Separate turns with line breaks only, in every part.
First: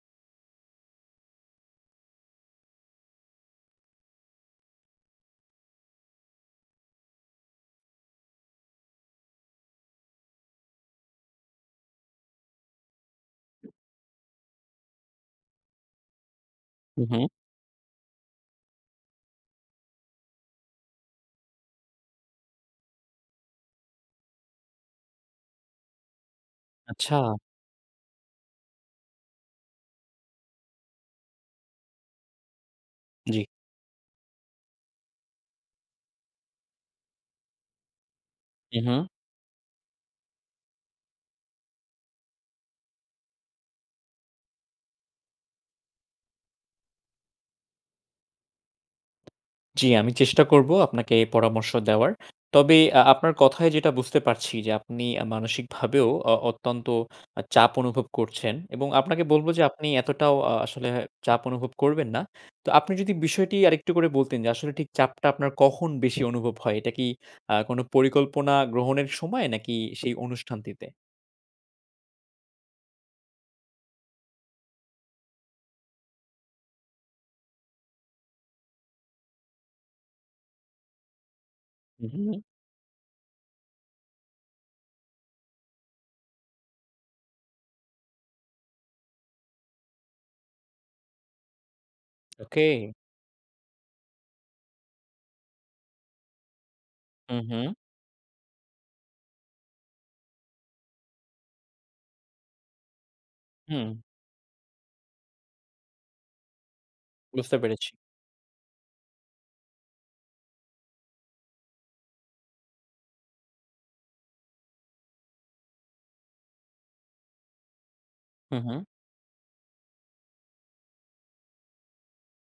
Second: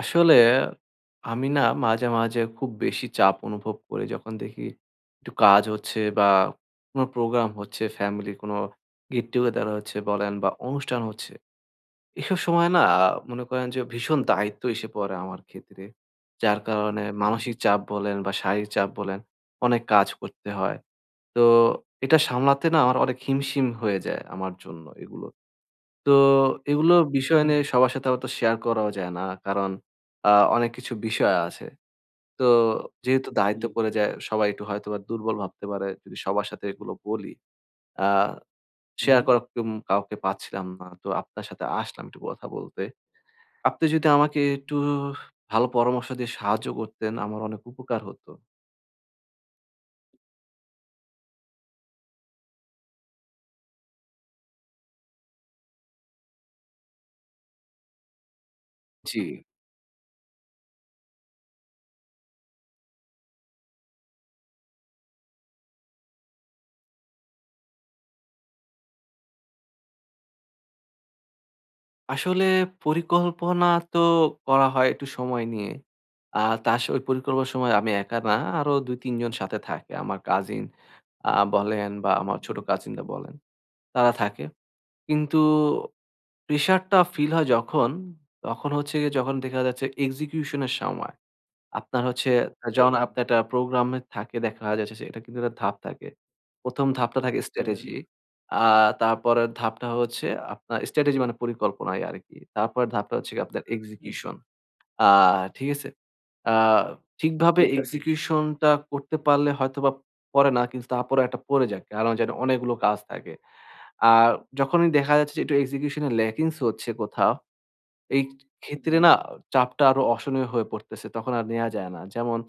আসলে আমি না মাঝে মাঝে খুব বেশি চাপ অনুভব করি যখন দেখি একটু কাজ হচ্ছে বা কোনো প্রোগ্রাম হচ্ছে, ফ্যামিলির কোনো গেট টুগেদার হচ্ছে বলেন বা অনুষ্ঠান হচ্ছে। এসব সময় না মনে করেন যে ভীষণ দায়িত্ব এসে পড়ে আমার ক্ষেত্রে। যার
হু,
কারণে
হু।
মানসিক চাপ বলেন বা শারীরিক চাপ বলেন অনেক কাজ করতে হয়। তো এটা সামলাতে না আমার অনেক হিমশিম হয়ে যায় আমার জন্য এগুলো। তো এগুলো
আচ্ছা।
বিষয় নিয়ে সবার সাথে অত শেয়ার করাও যায় না। কারণ আ অনেক কিছু বিষয় আছে। তো যেহেতু
জি।
দায়িত্ব পড়ে যায় সবাই একটু হয়তোবা দুর্বল ভাবতে পারে যদি সবার সাথে এগুলো বলি। আ
হু, হু।
শেয়ার করার কেউ কাউকে পাচ্ছিলাম না। তো আপনার সাথে আসলাম একটু কথা বলতে। আপনি যদি আমাকে একটু ভালো পরামর্শ দিয়ে সাহায্য করতেন আমার অনেক উপকার হতো।
জি, আমি চেষ্টা করব আপনাকে পরামর্শ দেওয়ার। তবে আপনার কথায় যেটা বুঝতে পারছি যে আপনি মানসিকভাবেও অত্যন্ত চাপ অনুভব করছেন এবং
জি।
আপনাকে বলব যে আপনি এতটাও আসলে চাপ অনুভব করবেন না। তো আপনি যদি বিষয়টি আরেকটু করে বলতেন যে আসলে ঠিক চাপটা আপনার কখন বেশি অনুভব হয়? এটা কি কোনো পরিকল্পনা গ্রহণের সময় নাকি সেই অনুষ্ঠানটিতে?
আসলে পরিকল্পনা তো করা হয় একটু সময় নিয়ে। আ তার স ওই পরিকল্পনার সময় আমি একা না, আরো ২-৩ জন সাথে থাকে। আমার কাজিন বলেন
হু,
বা
হু।
আমার ছোট কাজিনরা বলেন, তারা থাকে। কিন্তু প্রেশারটা ফিল হয় যখন, তখন হচ্ছে গিয়ে যখন দেখা যাচ্ছে এক্সিকিউশন এর সময়। আপনার হচ্ছে
ওকে।
জি। যখন আপনি একটা প্রোগ্রামে থাকে দেখা যাচ্ছে যে এটা কিন্তু একটা ধাপ থাকে। ১ম ধাপটা
হু,
থাকে
হু।
স্ট্র্যাটেজি। আ তারপরের ধাপটা হচ্ছে আপনার স্ট্র্যাটেজি মানে পরিকল্পনাই আরকি। তারপরের ধাপটা হচ্ছে গিয়ে আপনার
হুম।
এক্সিকিউশন। আ ঠিক আছে? আ
বুঝতে
ঠিকভাবে ঠিক আছে।
পেরেছি।
এক্সিকিউশন টা করতে পারলে হয়তোবা পড়ে না কিন্তু তারপরেও একটা পড়ে যায়। কারণ জানি অনেকগুলো কাজ থাকে। আর যখনই দেখা যাচ্ছে যে একটু এক্সিকিউশন এ ল্যাকিংস হচ্ছে কোথাও, এই ক্ষেত্রে
হু,
হুম।
হু।
ক্ষেত্রে না চাপটা আরো অসহনীয় হয়ে পড়তেছে। তখন আর নেয়া যায় না। যেমন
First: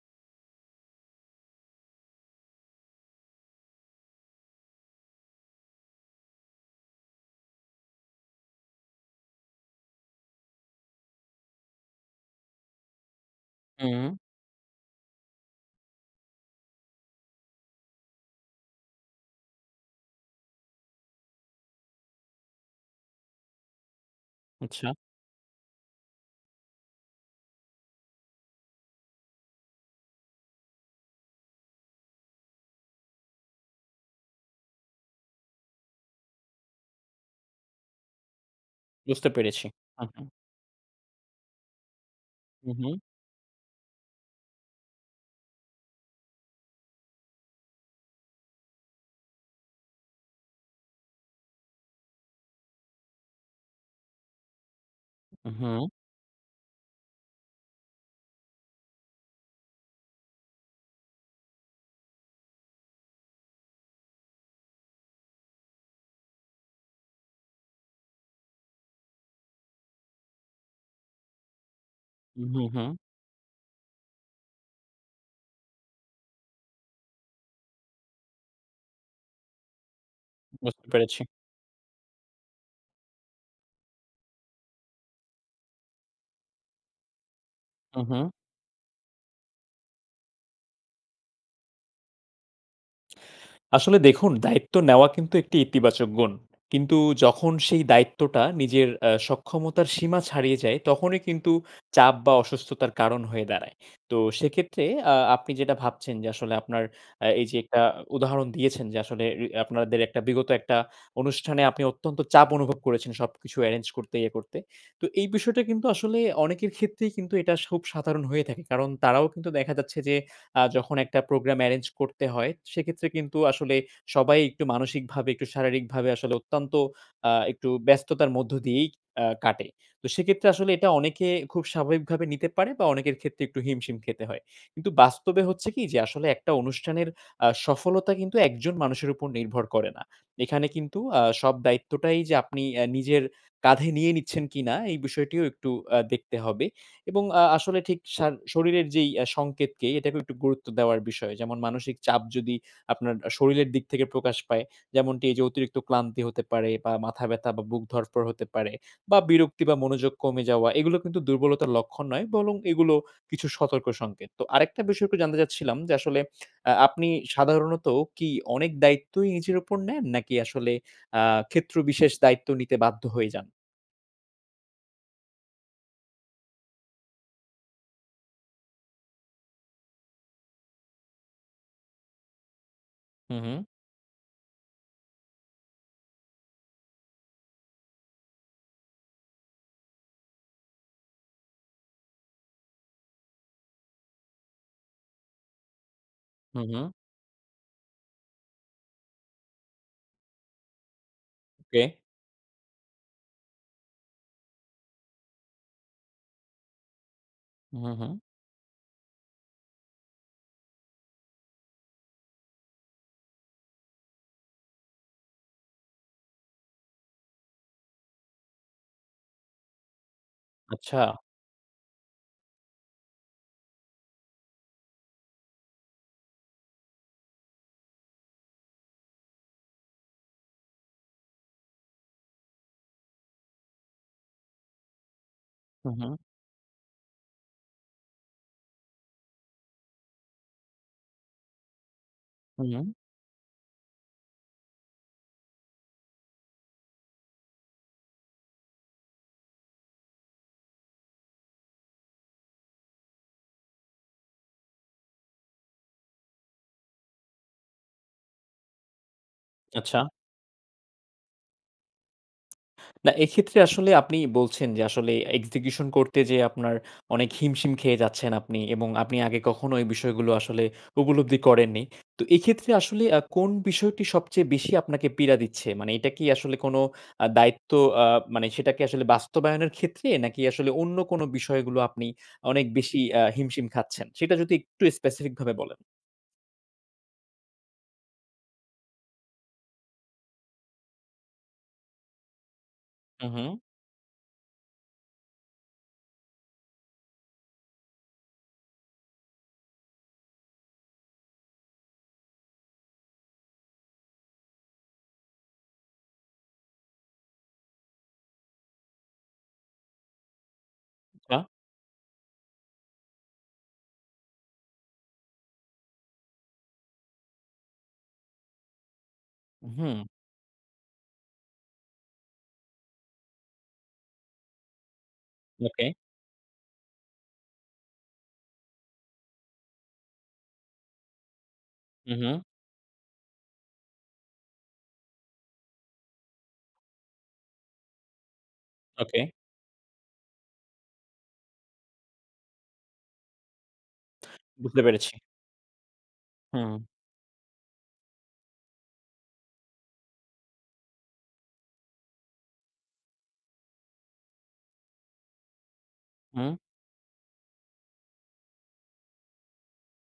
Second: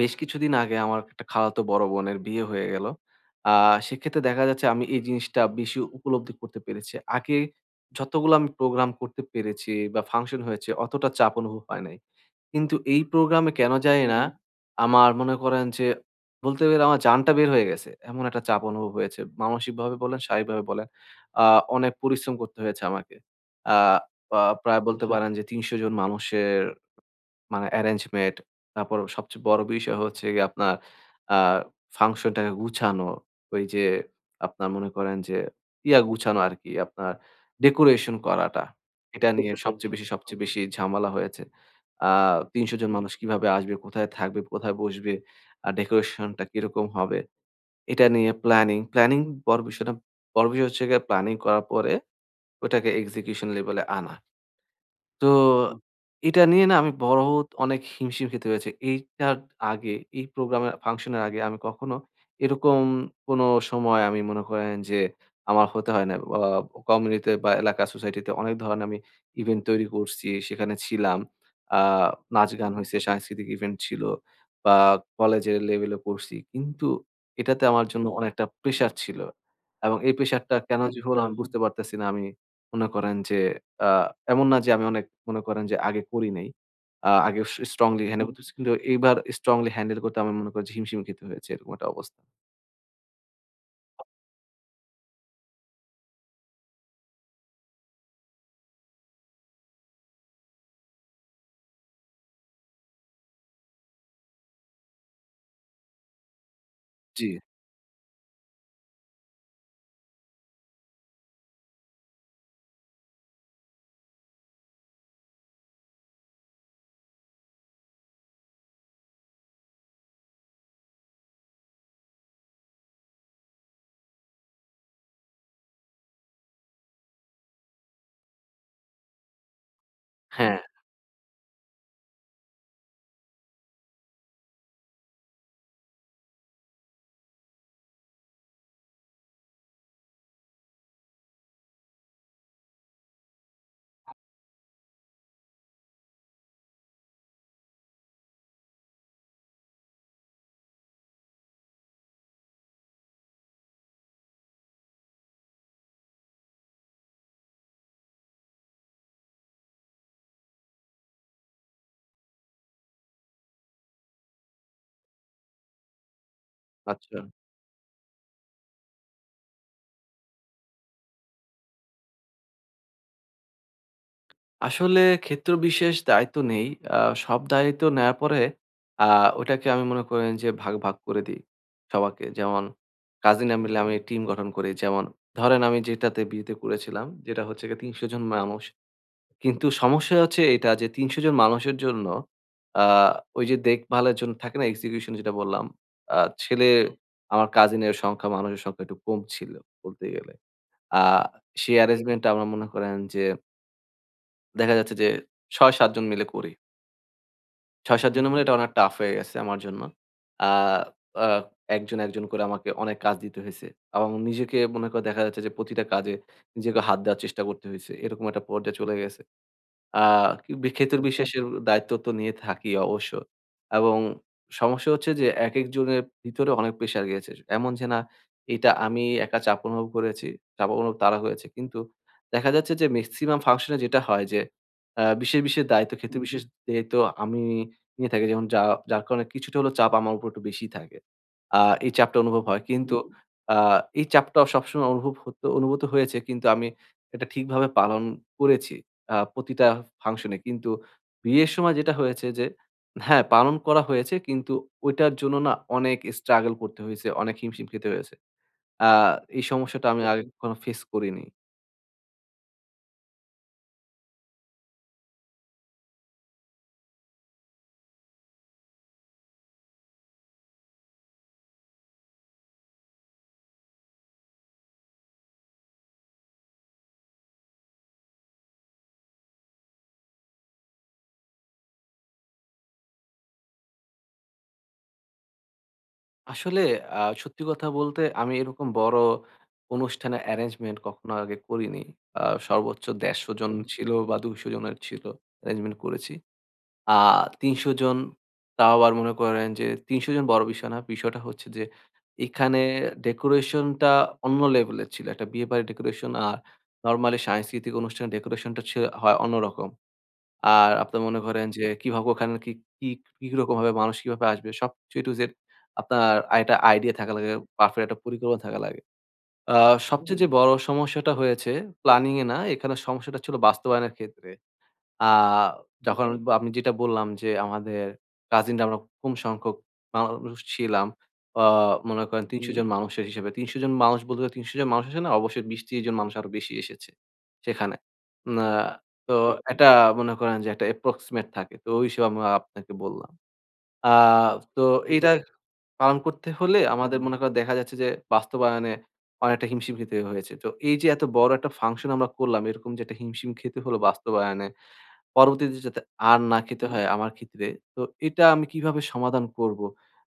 বেশ কিছুদিন আগে আমার একটা খালাতো বড় বোনের বিয়ে হয়ে গেল। আ সেক্ষেত্রে দেখা যাচ্ছে আমি এই জিনিসটা বেশি উপলব্ধি করতে পেরেছি। আগে যতগুলো আমি প্রোগ্রাম করতে পেরেছি বা ফাংশন হয়েছে অতটা চাপ অনুভব হয় নাই। কিন্তু এই প্রোগ্রামে কেন জানি
হুম।
না হুম। আমার মনে করেন যে বলতে গেলে আমার জানটা বের হয়ে গেছে। এমন একটা চাপ অনুভব হয়েছে। মানসিকভাবে বলেন, শারীরিকভাবে বলেন। আ অনেক পরিশ্রম করতে হয়েছে আমাকে। আ আ প্রায়
আচ্ছা।
বলতে আচ্ছা। পারেন যে ৩০০ জন মানুষের মানে অ্যারেঞ্জমেন্ট, তারপর সবচেয়ে বড় বিষয় হচ্ছে গিয়ে আপনার আ ফাংশনটাকে গুছানো। ওই যে আপনার মনে করেন যে ইয়া গুছানো আরকি আপনার ডেকোরেশন করাটা। এটা
বুঝতে
নিয়ে বুঝতে
পেরেছি।
সবচেয়ে পেরেছি।
হু,
বেশি
হু।
সবচেয়ে বেশি ঝামেলা হয়েছে। আ ৩০০ জন
হু,
মানুষ কিভাবে আসবে, কোথায় থাকবে, কোথায় বসবে, আর ডেকোরেশনটা কিরকম হবে? এটা নিয়ে প্ল্যানিং বড় বিষয় না। বড় বিষয় হচ্ছে গিয়ে প্ল্যানিং করার পরে ওটাকে এক্সিকিউশন লেভেলে আনা। তো
হু।
এটা নিয়ে না আমি বড় অনেক হিমশিম খেতে হয়েছে। এইটার আগে এই প্রোগ্রামের ফাংশনের আগে আমি কখনো এরকম কোনো সময় আমি মনে করেন যে আমার হতে হয় না। কমিউনিটিতে বা এলাকা সোসাইটিতে অনেক ধরনের আমি ইভেন্ট তৈরি করছি, সেখানে ছিলাম। আ
হু, হু,
নাচ-গান
হু।
হইছে, সাংস্কৃতিক ইভেন্ট ছিল বা কলেজের লেভেলে করছি। কিন্তু এটাতে আমার জন্য অনেকটা প্রেশার ছিল। এবং এই প্রেশারটা কেন
বুঝতে
যে হলো
পেরেছি।
আমি বুঝতে পারতেছি না আমি মনে করেন যে আ এমন না যে আমি অনেক মনে করেন যে আগে করি নাই। আ আগে স
হু,
স্ট্রংলি
হু।
হ্যান্ডেল করতেছি। কিন্তু এইবার স্ট্রংলি হ্যান্ডেল করতে আমার মনে করেন যে হিমশিম খেতে হয়েছে। এরকম একটা অবস্থা।
আসলে দেখুন দায়িত্ব নেওয়া কিন্তু একটি ইতিবাচক গুণ। কিন্তু যখন সেই দায়িত্বটা নিজের সক্ষমতার সীমা ছাড়িয়ে যায় তখনই কিন্তু চাপ বা অসুস্থতার কারণ হয়ে দাঁড়ায়। তো সেক্ষেত্রে আপনি যেটা ভাবছেন যে আসলে আপনার
জি।
এই যে একটা উদাহরণ দিয়েছেন যে আসলে আপনাদের একটা বিগত একটা অনুষ্ঠানে আপনি অত্যন্ত চাপ অনুভব করেছেন সবকিছু এরেঞ্জ করতে, ইয়ে করতে। তো এই বিষয়টা কিন্তু আসলে অনেকের ক্ষেত্রেই কিন্তু এটা খুব সাধারণ হয়ে থাকে। কারণ তারাও কিন্তু দেখা যাচ্ছে যে যখন একটা প্রোগ্রাম অ্যারেঞ্জ করতে হয়, সেক্ষেত্রে কিন্তু আসলে সবাই একটু মানসিকভাবে, একটু শারীরিকভাবে আসলে অত্যন্ত একটু ব্যস্ততার মধ্য দিয়েই কাটে। তো সেক্ষেত্রে
হ্যাঁ,
আসলে এটা অনেকে খুব স্বাভাবিকভাবে নিতে পারে বা অনেকের ক্ষেত্রে একটু হিমশিম খেতে হয়। কিন্তু বাস্তবে হচ্ছে কি যে আসলে একটা অনুষ্ঠানের সফলতা কিন্তু একজন মানুষের উপর নির্ভর করে না। এখানে কিন্তু সব দায়িত্বটাই যে আপনি নিজের কাঁধে নিয়ে নিচ্ছেন কিনা এই বিষয়টিও একটু দেখতে হবে। এবং আসলে ঠিক শরীরের যেই সংকেতকে এটাকেও একটু গুরুত্ব দেওয়ার বিষয়। যেমন মানসিক চাপ যদি আপনার শরীরের দিক থেকে প্রকাশ পায়, যেমনটি এই যে অতিরিক্ত ক্লান্তি হতে পারে বা মাথা ব্যথা বা বুক ধড়ফড় হতে পারে বা বিরক্তি বা মনোযোগ কমে যাওয়া এগুলো কিন্তু দুর্বলতার লক্ষণ নয়, বরং এগুলো কিছু সতর্ক সংকেত। তো আরেকটা বিষয় একটু জানতে চাচ্ছিলাম যে আসলে আপনি
আচ্ছা।
সাধারণত কি অনেক দায়িত্বই নিজের উপর নেন নাকি আসলে আ ক্ষেত্র বিশেষ দায়িত্ব নিতে বাধ্য হয়ে যান?
আসলে ক্ষেত্রবিশেষ দায়িত্ব নেই। আ সব দায়িত্ব নেয়ার পরে আ ওটাকে আমি মনে করেন যে ভাগ ভাগ করে দেই সবাকে। যেমন
হু, হু,
কাজিনরা মিলে আমি টিম গঠন করি। যেমন ধরেন আমি যেটাতে বিয়েতে করেছিলাম যেটা হচ্ছে গিয়ে ৩০০ জন মানুষ কিন্তু সমস্যা হচ্ছে এটা যে ৩০০ জন মানুষের জন্য আ ওই যে দেখভালের জন্য থাকে না এক্সিকিউশন যেটা বললাম, আ
হু,
ছেলে
হু।
আমার কাজিনের সংখ্যা মানুষের সংখ্যা একটু কম ছিল বলতে গেলে। আ সেই
ওকে।
অ্যারেঞ্জমেন্ট টা আমরা মনে করেন যে দেখা যাচ্ছে যে ৬-৭ জন মিলে করি।
হু, হু।
৬-৭ জন মিলে এটা অনেক টাফ হয়ে গেছে আমার জন্য। আ আ একজন একজন করে আমাকে অনেক কাজ দিতে হইছে। এবং নিজেকে মনে করে দেখা যাচ্ছে যে প্রতিটা কাজে নিজেকে হাত দেওয়ার চেষ্টা করতে হইছে। এরকম একটা পর্যায়ে চলে গেছে। আ বি
আচ্ছা।
ক্ষেতুর বিশেষের দায়িত্ব তো নিয়ে থাকি অবশ্য। এবং সমস্যা হচ্ছে যে একেক জনের ভিতরে অনেক প্রেশার গিয়েছে। এমন যে না এটা আমি একা চাপ অনুভব করেছি, চাপ অনুভব তারা হয়েছে। কিন্তু দেখা যাচ্ছে যে মেক্সিমাম ফাংশন এ যেটা হয় যে বিশেষ বিশেষ দায়িত্ব
হুম, হুম,
ক্ষেত্র বিশেষ দায়িত্ব আমি নিয়ে থাকি। যেমন যার কারণে কিছুটা হলেও চাপ আমার উপর একটু বেশি থাকে। আ এই চাপটা অনুভব হয়।
হুম, হুম।
কিন্তু আ এই চাপটা সবসময় অনুভব হতো অনুভূত হয়েছে কিন্তু আমি এটা ঠিকভাবে পালন করেছি। প্রতিটা ফাংশনে। কিন্তু বিয়ের সময় যেটা হয়েছে যে হ্যাঁ, পালন করা হয়েছে কিন্তু ওইটার জন্য না অনেক স্ট্রাগল করতে হয়েছে, অনেক হিমশিম খেতে হয়েছে। আ এই সমস্যাটা
আচ্ছা।
আমি আগে কখনো ফেস করিনি।
না, এক্ষেত্রে আসলে আপনি বলছেন যে আসলে এক্সিকিউশন করতে যেয়ে আপনার অনেক হিমশিম খেয়ে যাচ্ছেন আপনি এবং আপনি আগে কখনো এই বিষয়গুলো আসলে উপলব্ধি করেননি। তো এক্ষেত্রে আসলে কোন বিষয়টি সবচেয়ে বেশি আপনাকে পীড়া দিচ্ছে? মানে এটা কি আসলে কোনো দায়িত্ব, আ মানে সেটা কি আসলে বাস্তবায়নের ক্ষেত্রে নাকি আসলে অন্য কোনো বিষয়গুলো আপনি অনেক বেশি হিমশিম খাচ্ছেন? সেটা যদি একটু স্পেসিফিক ভাবে বলেন।
আসলে সত্যি কথা বলতে আমি এরকম বড় অনুষ্ঠানে অ্যারেঞ্জমেন্ট কখনো আগে করিনি। আ সর্বোচ্চ
হুম,
১৫০
হুম।
জন ছিল বা ২০০ জনের ছিল অ্যারেঞ্জমেন্ট করেছি। আ ৩০০ জন তাও আবার মনে করেন যে ৩০০ জন বড় বিষয় না। বিষয়টা হচ্ছে যে এখানে ডেকোরেশনটা অন্য লেভেলের ছিল। একটা বিয়েবাড়ির ডেকোরেশন আর নরমালি সাংস্কৃতিক অনুষ্ঠানের ডেকোরেশনটা ছি হয় অন্যরকম। আর আপনার মনে
আচ্ছা।
করেন যে কিভাবে ওখানে কি, কি কিরকমভাবে মানুষ কিভাবে আসবে সবকিছু A to Z আপনার একটা আইডিয়া থাকা লাগে, পারফেক্ট একটা পরিকল্পনা থাকা লাগে। আ
হুম,
সবচেয়ে জি। যে বড় সমস্যাটা হয়েছে প্ল্যানিং এ না, এখানে সমস্যাটা ছিল বাস্তবায়নের ক্ষেত্রে। আ
ওকে।
যখন ব আমি যেটা বললাম যে, আমাদের কাজিনরা আমরা কম সংখ্যক মানুষ ছিলাম। আ মনে
হুম,
করেন
হুম।
৩০০ জন মানুষের হিসেবে। ৩০০ জন মানুষ বলতে ৩০০ জন মানুষ আসে না, অবশ্যই ২০-৩০ জন মানুষ আরো বেশি এসেছে সেখানে। না তো
ওকে।
ঠিক, ঠিক. এটা মনে করেন যে, একটা approximate থাকে। তো ওই হিসেবে আমি আপনাকে বললাম। আ তো
বুঝতে
বুঝতে এইটা
পেরেছি।
পেরেছি। পালন করতে হলে
হুম,
আমাদের মনে করেন দেখা যাচ্ছে যে, বাস্তবায়নে অনেকটা হিমশিম খেতে হয়েছে। তো এই যে এত বড় একটা ফাংশন আমরা করলাম, এরকম যে একটা হিমশিম খেতে হলো বাস্তবায়নে পরবর্তীতে যাতে আর না
হুম।
খেতে হয় আমার ক্ষেত্রে। তো এটা আমি কিভাবে সমাধান করব?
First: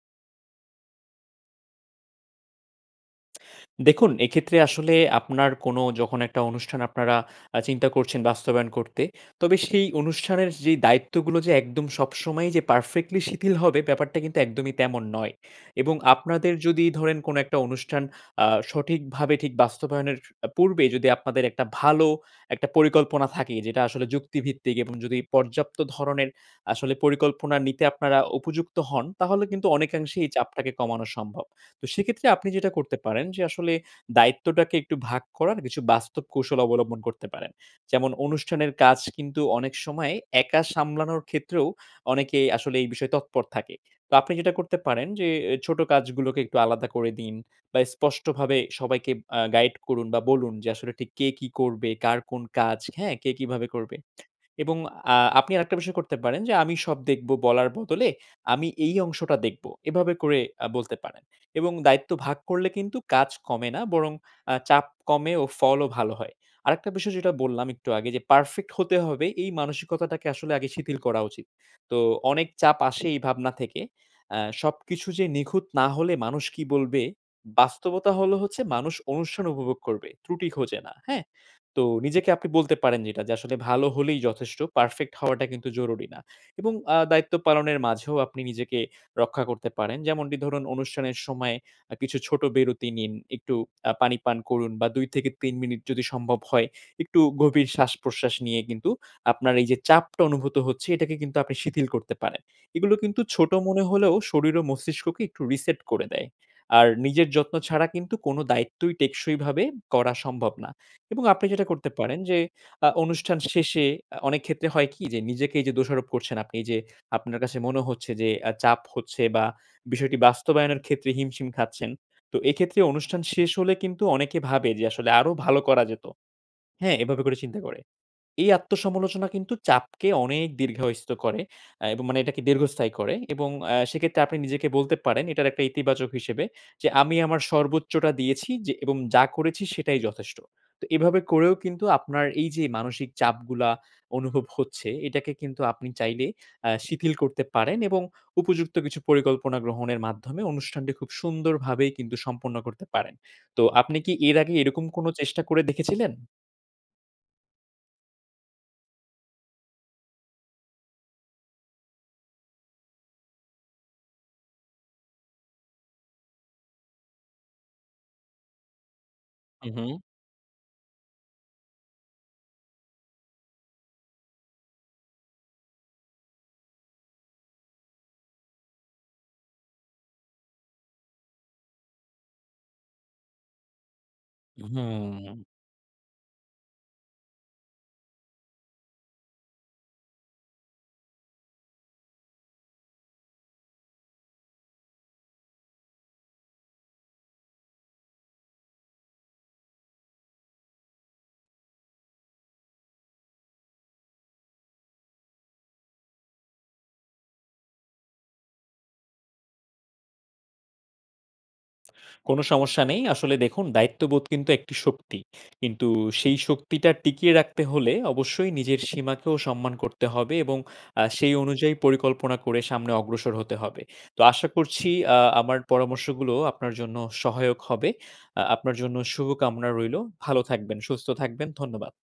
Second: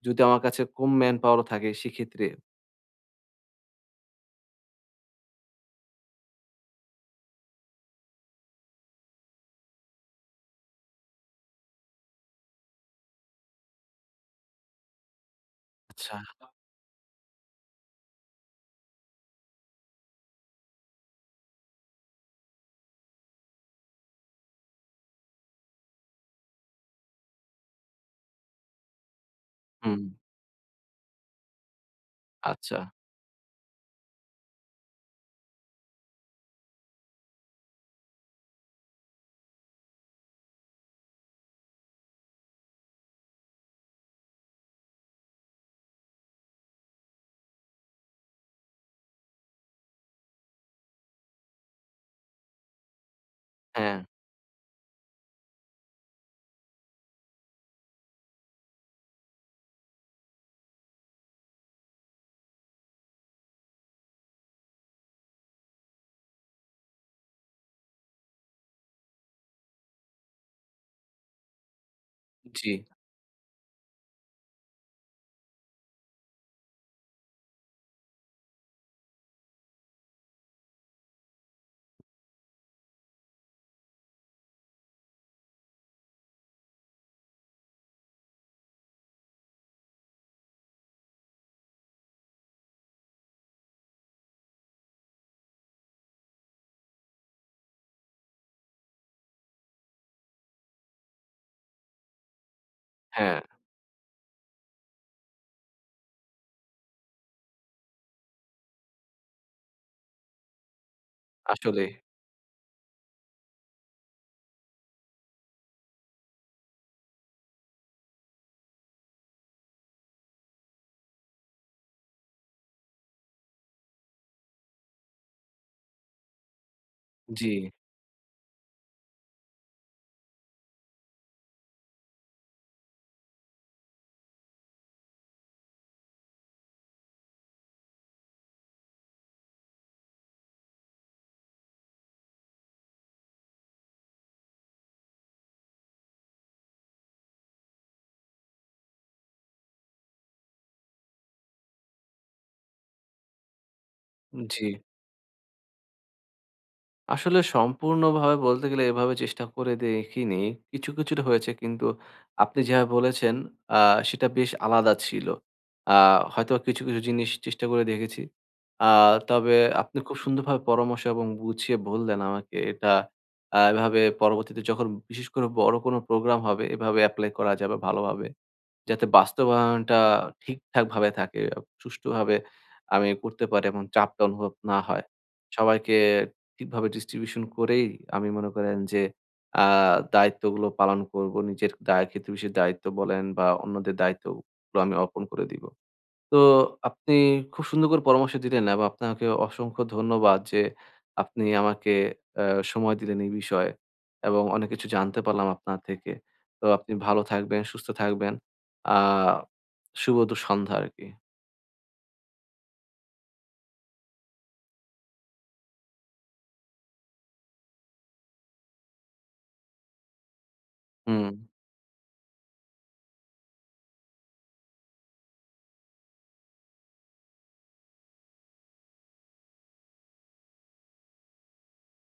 যদি আমার কাছে কম ম্যান পাওয়ার ও থাকে সেক্ষেত্রে?
দেখুন, এক্ষেত্রে আসলে আপনার কোনো যখন একটা অনুষ্ঠান আপনারা চিন্তা করছেন বাস্তবায়ন করতে, তবে সেই অনুষ্ঠানের যেই দায়িত্বগুলো যে একদম সবসময়ই যে পারফেক্টলি শিথিল হবে, ব্যাপারটা কিন্তু একদমই তেমন নয়। এবং
আচ্ছা,
আপনাদের যদি ধরেন কোনো একটা অনুষ্ঠান সঠিকভাবে ঠিক বাস্তবায়নের পূর্বে যদি আপনাদের একটা ভালো একটা পরিকল্পনা থাকে যেটা আসলে যুক্তিভিত্তিক এবং যদি পর্যাপ্ত ধরনের আসলে পরিকল্পনা নিতে আপনারা উপযুক্ত হন, তাহলে কিন্তু
হুম,
অনেকাংশেই এই চাপটাকে কমানো সম্ভব। তো সেক্ষেত্রে আপনি যেটা
আচ্ছা।
করতে পারেন যে আসলে দায়িত্বটাকে একটু ভাগ করার কিছু বাস্তব কৌশল অবলম্বন করতে পারেন। যেমন অনুষ্ঠানের কাজ কিন্তু অনেক সময় একা সামলানোর ক্ষেত্রেও অনেকে আসলে এই বিষয়ে তৎপর থাকে। তো আপনি যেটা করতে পারেন যে এ ছোট কাজগুলোকে একটু আলাদা করে দিন বা স্পষ্টভাবে সবাইকে গাইড করুন বা বলুন যে আসলে ঠিক কে কি করবে, কার কোন কাজ, হ্যাঁ? কে কিভাবে
হ্যাঁ,
করবে। এবং আপনি আরেকটা বিষয় করতে পারেন যে আমি সব দেখব বলার বদলে আমি এই অংশটা দেখব। এভাবে করে বলতে পারেন। এবং দায়িত্ব ভাগ করলে কিন্তু কাজ কমে না, বরং চাপ কমে ও ফলও ভালো হয়। আরেকটা বিষয় যেটা বললাম একটু আগে, যে পারফেক্ট হতে হবে এই মানসিকতাটাকে আসলে আগে শিথিল করা উচিত। তো অনেক
জি,
চাপ আসে এই ভাবনা থেকে। সবকিছু যে নিখুঁত না হলে মানুষ কি বলবে? বাস্তবতা হচ্ছে মানুষ অনুষ্ঠান উপভোগ করবে, ত্রুটি খোঁজে না। হ্যাঁ? তো নিজেকে আপনি বলতে পারেন যেটা যে আসলে ভালো হলেই যথেষ্ট। পারফেক্ট হওয়াটা কিন্তু জরুরি না। এবং দায়িত্ব পালনের মাঝেও আপনি নিজেকে রক্ষা করতে পারেন। যেমনটি ধরুন অনুষ্ঠানের সময় কিছু ছোট বিরতি নিন। একটু পানি পান করুন বা ২ থেকে ৩ মিনিট যদি সম্ভব হয়, একটু গভীর শ্বাস-প্রশ্বাস নিয়ে কিন্তু আপনার এই যে চাপটা অনুভূত হচ্ছে এটাকে কিন্তু আপনি শিথিল করতে পারেন। এগুলো কিন্তু
হ্যাঁ,
ছোট মনে হলেও শরীর ও মস্তিষ্ককে একটু রিসেট করে দেয়। আর নিজের যত্ন ছাড়া কিন্তু কোনো দায়িত্বই টেকসইভাবে করা সম্ভব না। এবং আপনি যেটা
আসলে।
করতে পারেন যে অনুষ্ঠান শেষে অনেক ক্ষেত্রে হয় কি যে নিজেকে এই যে দোষারোপ করছেন আপনি, যে আপনার কাছে মনে হচ্ছে যে চাপ হচ্ছে বা বিষয়টি বাস্তবায়নের ক্ষেত্রে হিমশিম খাচ্ছেন। তো এক্ষেত্রে অনুষ্ঠান শেষ হলে কিন্তু অনেকে ভাবে যে আসলে আরো ভালো করা যেত। হ্যাঁ? এভাবে করে
জি,
চিন্তা করে। এই আত্মসমালোচনা কিন্তু চাপকে অনেক দীর্ঘায়িত করে, এবং মানে এটাকে দীর্ঘস্থায়ী করে এবং সেক্ষেত্রে আপনি নিজেকে বলতে পারেন এটার একটা ইতিবাচক হিসেবে যে, "আমি আমার সর্বোচ্চটা দিয়েছি যে এবং যা করেছি সেটাই যথেষ্ট।" তো এভাবে করেও কিন্তু আপনার এই যে মানসিক চাপগুলা অনুভব হচ্ছে, এটাকে কিন্তু আপনি চাইলে শিথিল করতে পারেন এবং উপযুক্ত কিছু পরিকল্পনা গ্রহণের মাধ্যমে অনুষ্ঠানটি খুব সুন্দরভাবেই কিন্তু সম্পন্ন করতে পারেন। তো আপনি কি এর আগে
জি।
এরকম কোনো চেষ্টা করে দেখেছিলেন?
আসলে সম্পূর্ণভাবে বলতে গেলে এভাবে চেষ্টা করে দেখিনি। কিছুটা হয়েছে কিন্তু আপনি যেভাবে বলেছেন আ সেটা বেশ আলাদা ছিল। আ হয়তোবা কিছু জিনিস চেষ্টা করে দেখেছি। আ তবে
হু, হু।
আপনি খুব সুন্দরভাবে পরামর্শ এবং বুঝিয়ে বললেন আমাকে এটা এভাবে পরবর্তীতে যখন বিশেষ করে বড় কোনো প্রোগ্রাম হবে এভাবে এপ্লাই করা যাবে ভালোভাবে। যাতে বাস্তবায়নটা ঠিকঠাকভাবে থাকে, সুষ্ঠুভাবে আমি করতে পারি এবং চাপটা অনুভব না হয়।
হুম।
সবাইকে ঠিকভাবে ডিস্ট্রিবিউশন করেই আমি মনে করেন যে আ দায়িত্বগুলো পালন করব। নিজের দায় ক্ষেত্র বিশেষ দায়িত্ব বলেন বা অন্যদের দায়িত্বগুলো আমি অর্পণ করে দিব। তো আপনি খুব সুন্দর করে পরামর্শ দিলেন এবং আপনাকে অসংখ্য ধন্যবাদ যে আপনি আমাকে আ সময় দিলেন এই বিষয়ে এবং অনেক কিছু জানতে পারলাম আপনার থেকে। তো আপনি ভালো থাকবেন, সুস্থ থাকবেন। আ শুভ সন্ধ্যা আরকি।
কোনো সমস্যা নেই। আসলে দেখুন দায়িত্ববোধ কিন্তু একটি শক্তি। কিন্তু সেই শক্তিটা টিকিয়ে রাখতে হলে অবশ্যই নিজের সীমাকেও সম্মান করতে হবে এবং
হুম।
সেই অনুযায়ী
আপ
পরিকল্পনা করে সামনে অগ্রসর হতে হবে। তো আশা করছি আমার পরামর্শগুলো আপনার জন্য সহায়ক হবে। আপনার জন্য শুভকামনা রইলো। ভালো থাকবেন, সুস্থ থাকবেন। ধন্যবাদ।